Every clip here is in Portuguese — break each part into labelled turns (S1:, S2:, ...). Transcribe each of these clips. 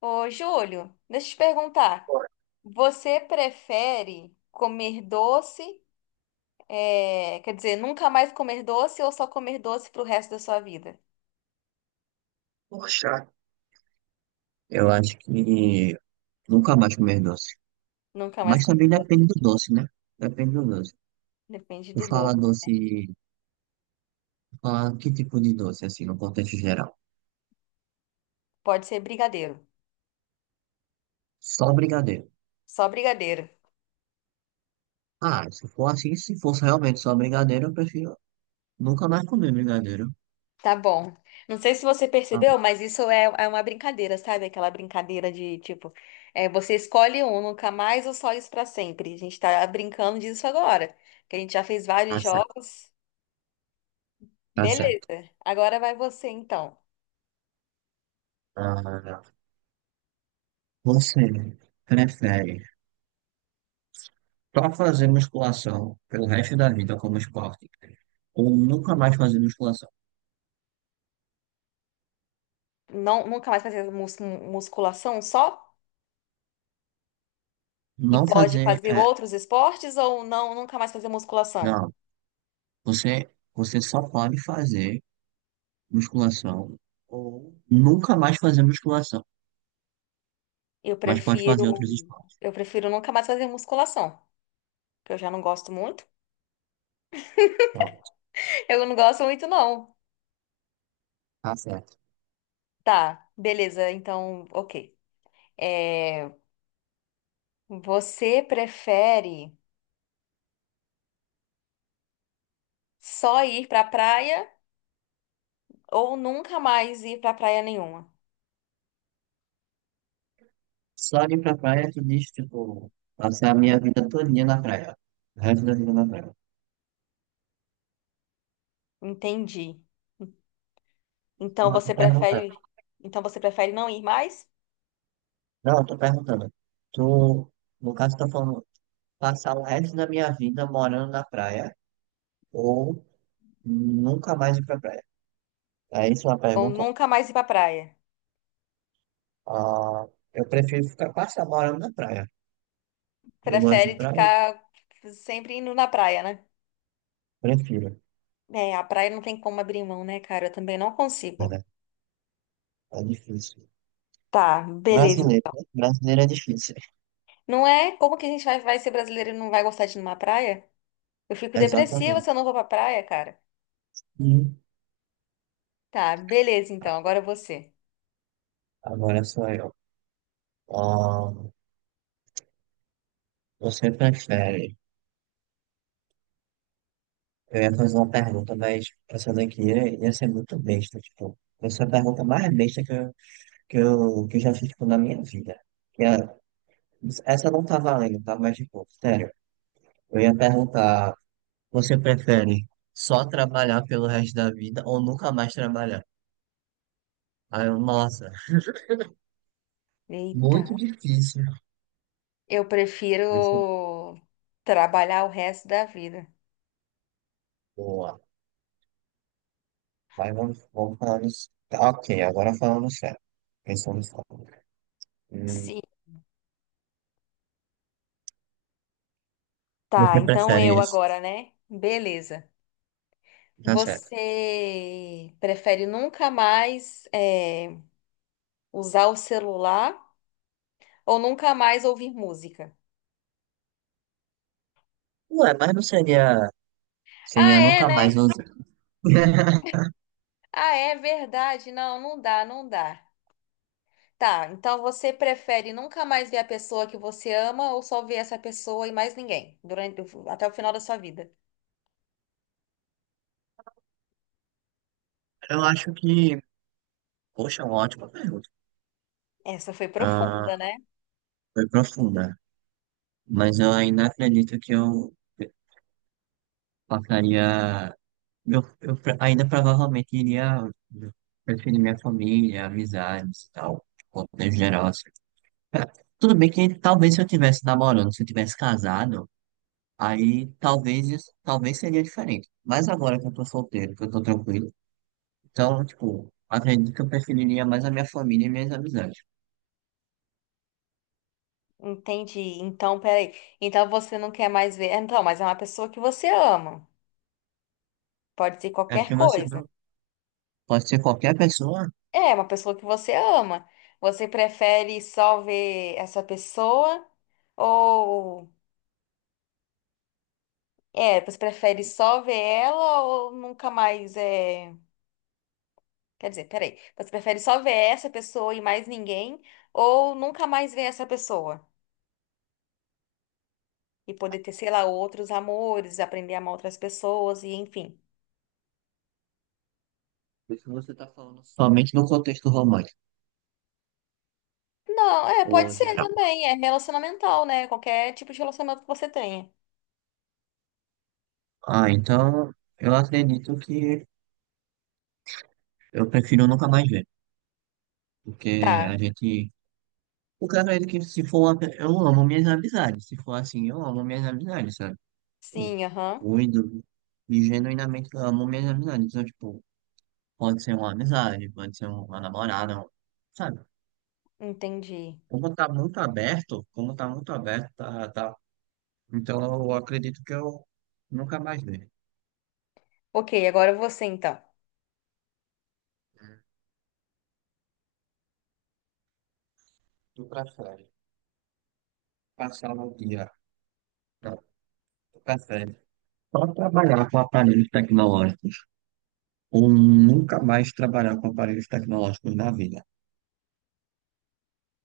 S1: Ô, Júlio, deixa eu te perguntar. Você prefere comer doce, nunca mais comer doce ou só comer doce pro resto da sua vida?
S2: Poxa, eu acho que nunca mais comer doce.
S1: Nunca mais
S2: Mas
S1: comer,
S2: também depende do doce, né? Depende do doce.
S1: depende
S2: Eu
S1: do
S2: fala
S1: doce.
S2: doce, tu fala que tipo de doce, assim, no contexto geral?
S1: Pode ser brigadeiro,
S2: Só brigadeiro.
S1: só brigadeiro.
S2: Ah, se for assim, se fosse realmente só brigadeiro, eu prefiro nunca mais comer brigadeiro.
S1: Tá bom. Não sei se você
S2: Tá
S1: percebeu,
S2: bom,
S1: mas isso é uma brincadeira, sabe? Aquela brincadeira de tipo, é, você escolhe um, nunca mais ou só isso pra sempre. A gente tá brincando disso agora, que a gente já fez vários
S2: tá certo.
S1: jogos.
S2: Tá certo.
S1: Beleza. Agora vai você então.
S2: Ah, você prefere só fazer musculação pelo resto da vida como esporte ou nunca mais fazer musculação?
S1: Não, nunca mais fazer musculação só? E
S2: Não
S1: pode
S2: fazer,
S1: fazer
S2: é,
S1: outros esportes ou não, nunca mais fazer musculação?
S2: não. Você, você só pode fazer musculação ou nunca mais fazer musculação,
S1: Eu
S2: mas pode
S1: prefiro,
S2: fazer outros esportes.
S1: eu prefiro nunca mais fazer musculação, que eu já não gosto muito.
S2: Pronto,
S1: Eu não gosto muito, não.
S2: tá certo.
S1: Tá, beleza, então, ok. É, você prefere só ir pra praia ou nunca mais ir pra praia nenhuma?
S2: Só de ir pra praia, tu diz, tipo, passar a minha vida todinha na praia. O resto da vida na praia.
S1: Entendi. Então
S2: Não, eu tô
S1: você
S2: perguntando.
S1: prefere, então você prefere não ir mais
S2: Não, eu tô perguntando. Tu, no caso, tá falando passar o resto da minha vida morando na praia ou nunca mais ir pra praia. É isso a
S1: ou
S2: pergunta?
S1: nunca mais ir pra praia?
S2: Ah, eu prefiro ficar passar morando na praia. Eu gosto de
S1: Prefere
S2: praia,
S1: ficar sempre indo na praia, né?
S2: prefiro.
S1: É, a praia não tem como abrir mão, né, cara? Eu também não
S2: É,
S1: consigo.
S2: é difícil.
S1: Tá, beleza.
S2: Brasileiro, né? Brasileiro é difícil.
S1: Não é como que a gente vai ser brasileiro e não vai gostar de ir numa praia? Eu fico depressiva
S2: Exatamente.
S1: se eu não vou pra praia, cara.
S2: Hum.
S1: Tá, beleza, então. Agora você.
S2: Agora sou eu. Ah, você prefere? Eu ia fazer uma pergunta, mas essa daqui ia ser muito besta, tipo. Essa é a pergunta mais besta que eu já fiz, tipo, na minha vida. Que é, essa não tá valendo, tá? Mas, tipo, sério. Eu ia perguntar, você prefere só trabalhar pelo resto da vida ou nunca mais trabalhar? Aí eu, nossa,
S1: Eita,
S2: muito difícil.
S1: eu
S2: É
S1: prefiro trabalhar o resto da vida.
S2: Boa. Mas vamos falando. Tá, ok, agora falando sério. Pensando sério. Hum,
S1: Sim. Tá,
S2: você
S1: então eu
S2: prefere isso?
S1: agora, né? Beleza.
S2: Tá certo.
S1: Você prefere nunca mais usar o celular? Ou nunca mais ouvir música.
S2: Ué, mas não seria.
S1: Ah,
S2: Seria
S1: é,
S2: nunca mais
S1: né?
S2: usar.
S1: Ah, é verdade. Não, não dá, não dá. Tá, então você prefere nunca mais ver a pessoa que você ama ou só ver essa pessoa e mais ninguém durante até o final da sua vida?
S2: Eu acho que. Poxa, é uma ótima pergunta.
S1: Essa foi
S2: Ah,
S1: profunda, né?
S2: foi profunda. Mas eu ainda acredito que eu passaria. Ainda provavelmente iria preferir minha família, amizades e tal. De contexto geral, assim. É, tudo bem que talvez se eu tivesse namorando, se eu tivesse casado. Aí talvez isso, talvez seria diferente. Mas agora que eu tô solteiro, que eu tô tranquilo, então, tipo, acredito que eu preferiria mais a minha família e minhas amizades.
S1: Entendi. Então, peraí. Então você não quer mais ver. Então, mas é uma pessoa que você ama. Pode ser
S2: É
S1: qualquer
S2: porque você
S1: coisa.
S2: não pode ser qualquer pessoa,
S1: É, uma pessoa que você ama. Você prefere só ver essa pessoa ou é, você prefere só ver ela ou nunca mais é. Quer dizer, peraí. Você prefere só ver essa pessoa e mais ninguém? Ou nunca mais ver essa pessoa? E poder ter, sei lá, outros amores, aprender a amar outras pessoas e enfim.
S2: porque você tá falando somente no contexto romântico,
S1: Não, é, pode
S2: ou
S1: ser
S2: geral.
S1: também. É relacionamental, né? Qualquer tipo de relacionamento que você tenha.
S2: Ah, então eu acredito que eu prefiro nunca mais ver. Porque
S1: Tá.
S2: a gente. O cara é que se for uma... Eu amo minhas amizades. Se for assim, eu amo minhas amizades, sabe? Eu
S1: Sim, aham.
S2: cuido e genuinamente eu amo minhas amizades. Então, tipo. Pode ser uma amizade, pode ser uma namorada, sabe?
S1: Entendi.
S2: Como tá muito aberto, tá, tá. Então eu acredito que eu nunca mais dei.
S1: Ok, agora você então.
S2: Tu prefere passar o dia, não, tu prefere só trabalhar com aparelhos tecnológicos ou nunca mais trabalhar com aparelhos tecnológicos na vida?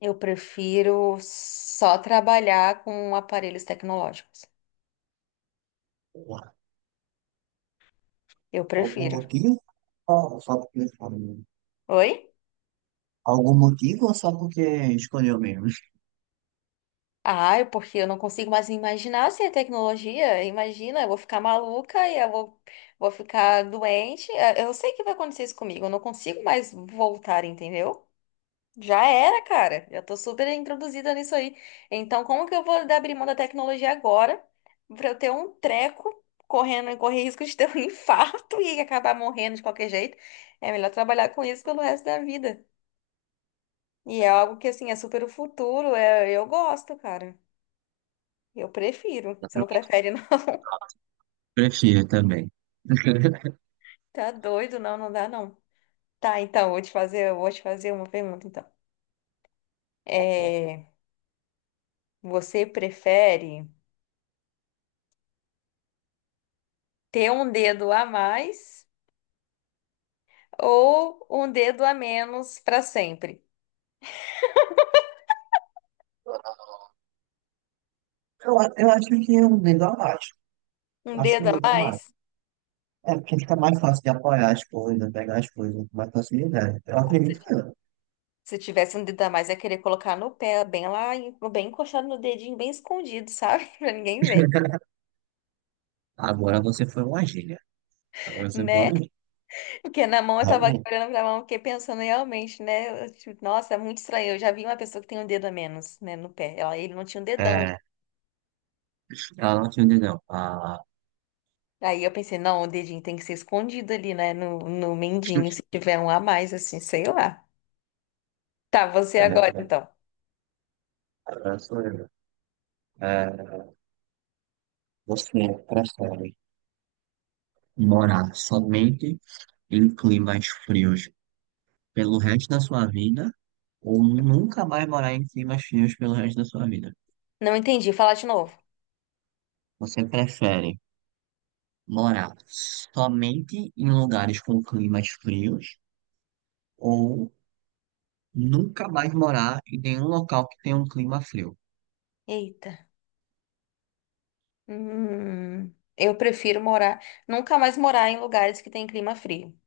S1: Eu prefiro só trabalhar com aparelhos tecnológicos.
S2: Porra,
S1: Eu
S2: algum
S1: prefiro.
S2: motivo? Ou só porque escolheu?
S1: Oi?
S2: Algum motivo ou só porque escolheu mesmo?
S1: Ah, porque eu não consigo mais me imaginar sem a tecnologia. Imagina, eu vou ficar maluca e eu vou, vou ficar doente. Eu sei que vai acontecer isso comigo. Eu não consigo mais voltar, entendeu? Já era, cara. Já tô super introduzida nisso aí. Então, como que eu vou abrir mão da tecnologia agora pra eu ter um treco correndo e correr risco de ter um infarto e acabar morrendo de qualquer jeito? É melhor trabalhar com isso pelo resto da vida. E é algo que, assim, é super o futuro. É, eu gosto, cara. Eu prefiro. Você não prefere, não?
S2: Prefiro também.
S1: Tá doido? Não, não dá, não. Tá, então, vou te fazer, eu vou te fazer uma pergunta, então. É, você prefere ter um dedo a mais ou um dedo a menos pra sempre?
S2: Eu acho que é um lugar mágico.
S1: Um
S2: Acho que é um
S1: dedo a
S2: lugar mágico.
S1: mais?
S2: É porque fica mais fácil de apoiar as coisas, pegar as coisas com mais facilidade. Eu
S1: Se
S2: acredito
S1: ti-
S2: que não.
S1: Se tivesse um dedo a mais, ia querer colocar no pé, bem lá, bem encostado no dedinho, bem escondido, sabe? Pra ninguém ver,
S2: Agora você foi uma gíria. Agora você foi
S1: né?
S2: uma gíria.
S1: Porque na mão eu tava aqui
S2: Realmente.
S1: olhando pra mão, fiquei pensando realmente, né? Eu, tipo, nossa, é muito estranho. Eu já vi uma pessoa que tem um dedo a menos, né, no pé. Ela, ele não tinha um dedão.
S2: É, ela não te entendeu. Ah,
S1: Aí eu pensei, não, o dedinho tem que ser escondido ali, né, no mindinho, se tiver um a mais, assim, sei lá. Tá, você
S2: é
S1: agora,
S2: verdade.
S1: então.
S2: Agora sou eu. É, você prefere morar somente em climas frios pelo resto da sua vida ou nunca mais morar em climas frios pelo resto da sua vida?
S1: Não entendi, fala de novo.
S2: Você prefere morar somente em lugares com climas frios ou nunca mais morar em nenhum local que tenha um clima frio.
S1: Eita. Eu prefiro morar, nunca mais morar em lugares que tem clima frio,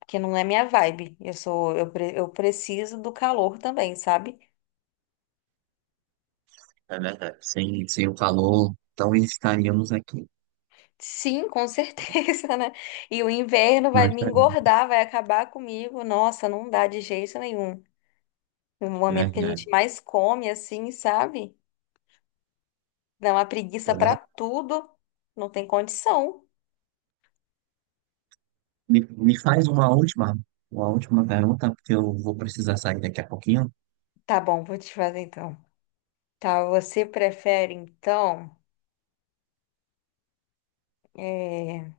S1: porque não é minha vibe. Eu preciso do calor também, sabe?
S2: É verdade. Sem o calor, então estaríamos aqui.
S1: Sim, com certeza, né? E o inverno
S2: Não
S1: vai me
S2: estaríamos.
S1: engordar, vai acabar comigo. Nossa, não dá de jeito nenhum. No
S2: É
S1: momento que a
S2: verdade.
S1: gente mais come, assim, sabe? Dá uma
S2: É
S1: preguiça pra
S2: verdade.
S1: tudo. Não tem condição.
S2: Me, me faz uma última, Uma última pergunta, porque eu vou precisar sair daqui a pouquinho.
S1: Tá bom, vou te fazer então. Tá, você prefere então. É...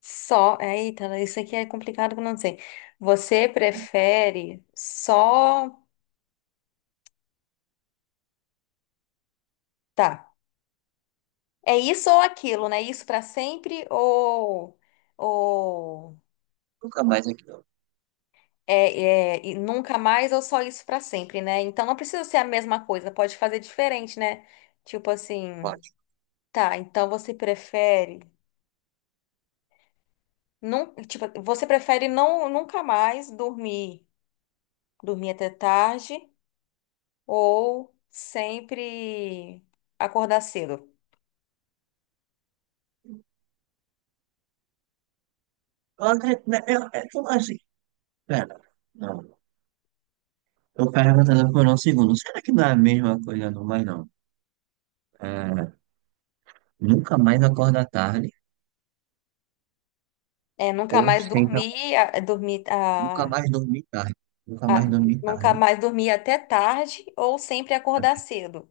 S1: Só. Eita, isso aqui é complicado que eu não sei. Você prefere só. Tá. É isso ou aquilo, né? Isso pra sempre ou. Ou.
S2: Nunca mais aqui, não.
S1: É, é, e nunca mais ou só isso pra sempre, né? Então não precisa ser a mesma coisa, pode fazer diferente, né? Tipo assim,
S2: Pode.
S1: tá, então você prefere não, tipo, você prefere não nunca mais dormir, dormir até tarde ou sempre acordar cedo?
S2: André, né, eu, é tudo assim. Pera. Não. Eu perguntando por um segundo. Será que não é a mesma coisa, não? Mas não. É, nunca mais acorda tarde.
S1: É, nunca
S2: Ou
S1: mais
S2: sempre,
S1: dormir, a-
S2: nunca mais dormir tarde. Nunca
S1: a-
S2: mais dormir
S1: nunca
S2: tarde.
S1: mais dormir até tarde ou sempre acordar
S2: Até
S1: cedo?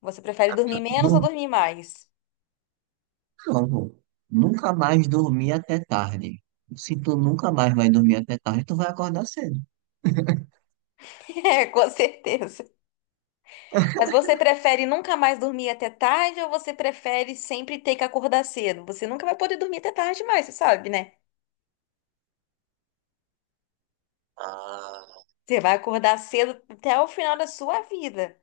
S1: Você prefere dormir
S2: tarde.
S1: menos ou
S2: Dormi,
S1: dormir mais?
S2: não, pô. Nunca mais dormir até tarde. Se tu nunca mais vai dormir até tarde, tu vai acordar cedo.
S1: É, com certeza. Mas você prefere nunca mais dormir até tarde ou você prefere sempre ter que acordar cedo? Você nunca vai poder dormir até tarde mais, você sabe, né?
S2: Ah,
S1: Você vai acordar cedo até o final da sua vida.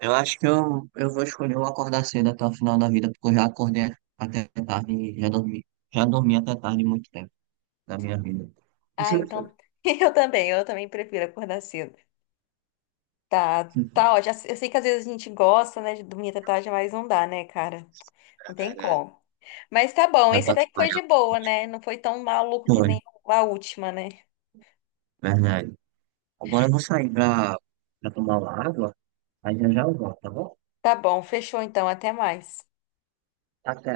S2: eu acho que eu vou escolher o acordar cedo até o final da vida, porque eu já acordei até tarde e já dormi. Já dormi até tarde muito tempo da minha vida.
S1: Ah, então eu também prefiro acordar cedo. Tá, tá ótimo. Eu sei que às vezes a gente gosta, né, de dormir até tarde, mas não dá, né, cara?
S2: É
S1: Não tem
S2: verdade.
S1: como. Mas tá bom,
S2: Dá
S1: esse
S2: pra
S1: até que foi
S2: trabalhar
S1: de boa, né? Não foi tão maluco que
S2: muito.
S1: nem a última, né?
S2: Verdade. Agora eu vou sair pra tomar uma água, aí já já eu volto, tá bom?
S1: Tá bom, fechou então, até mais.
S2: Até.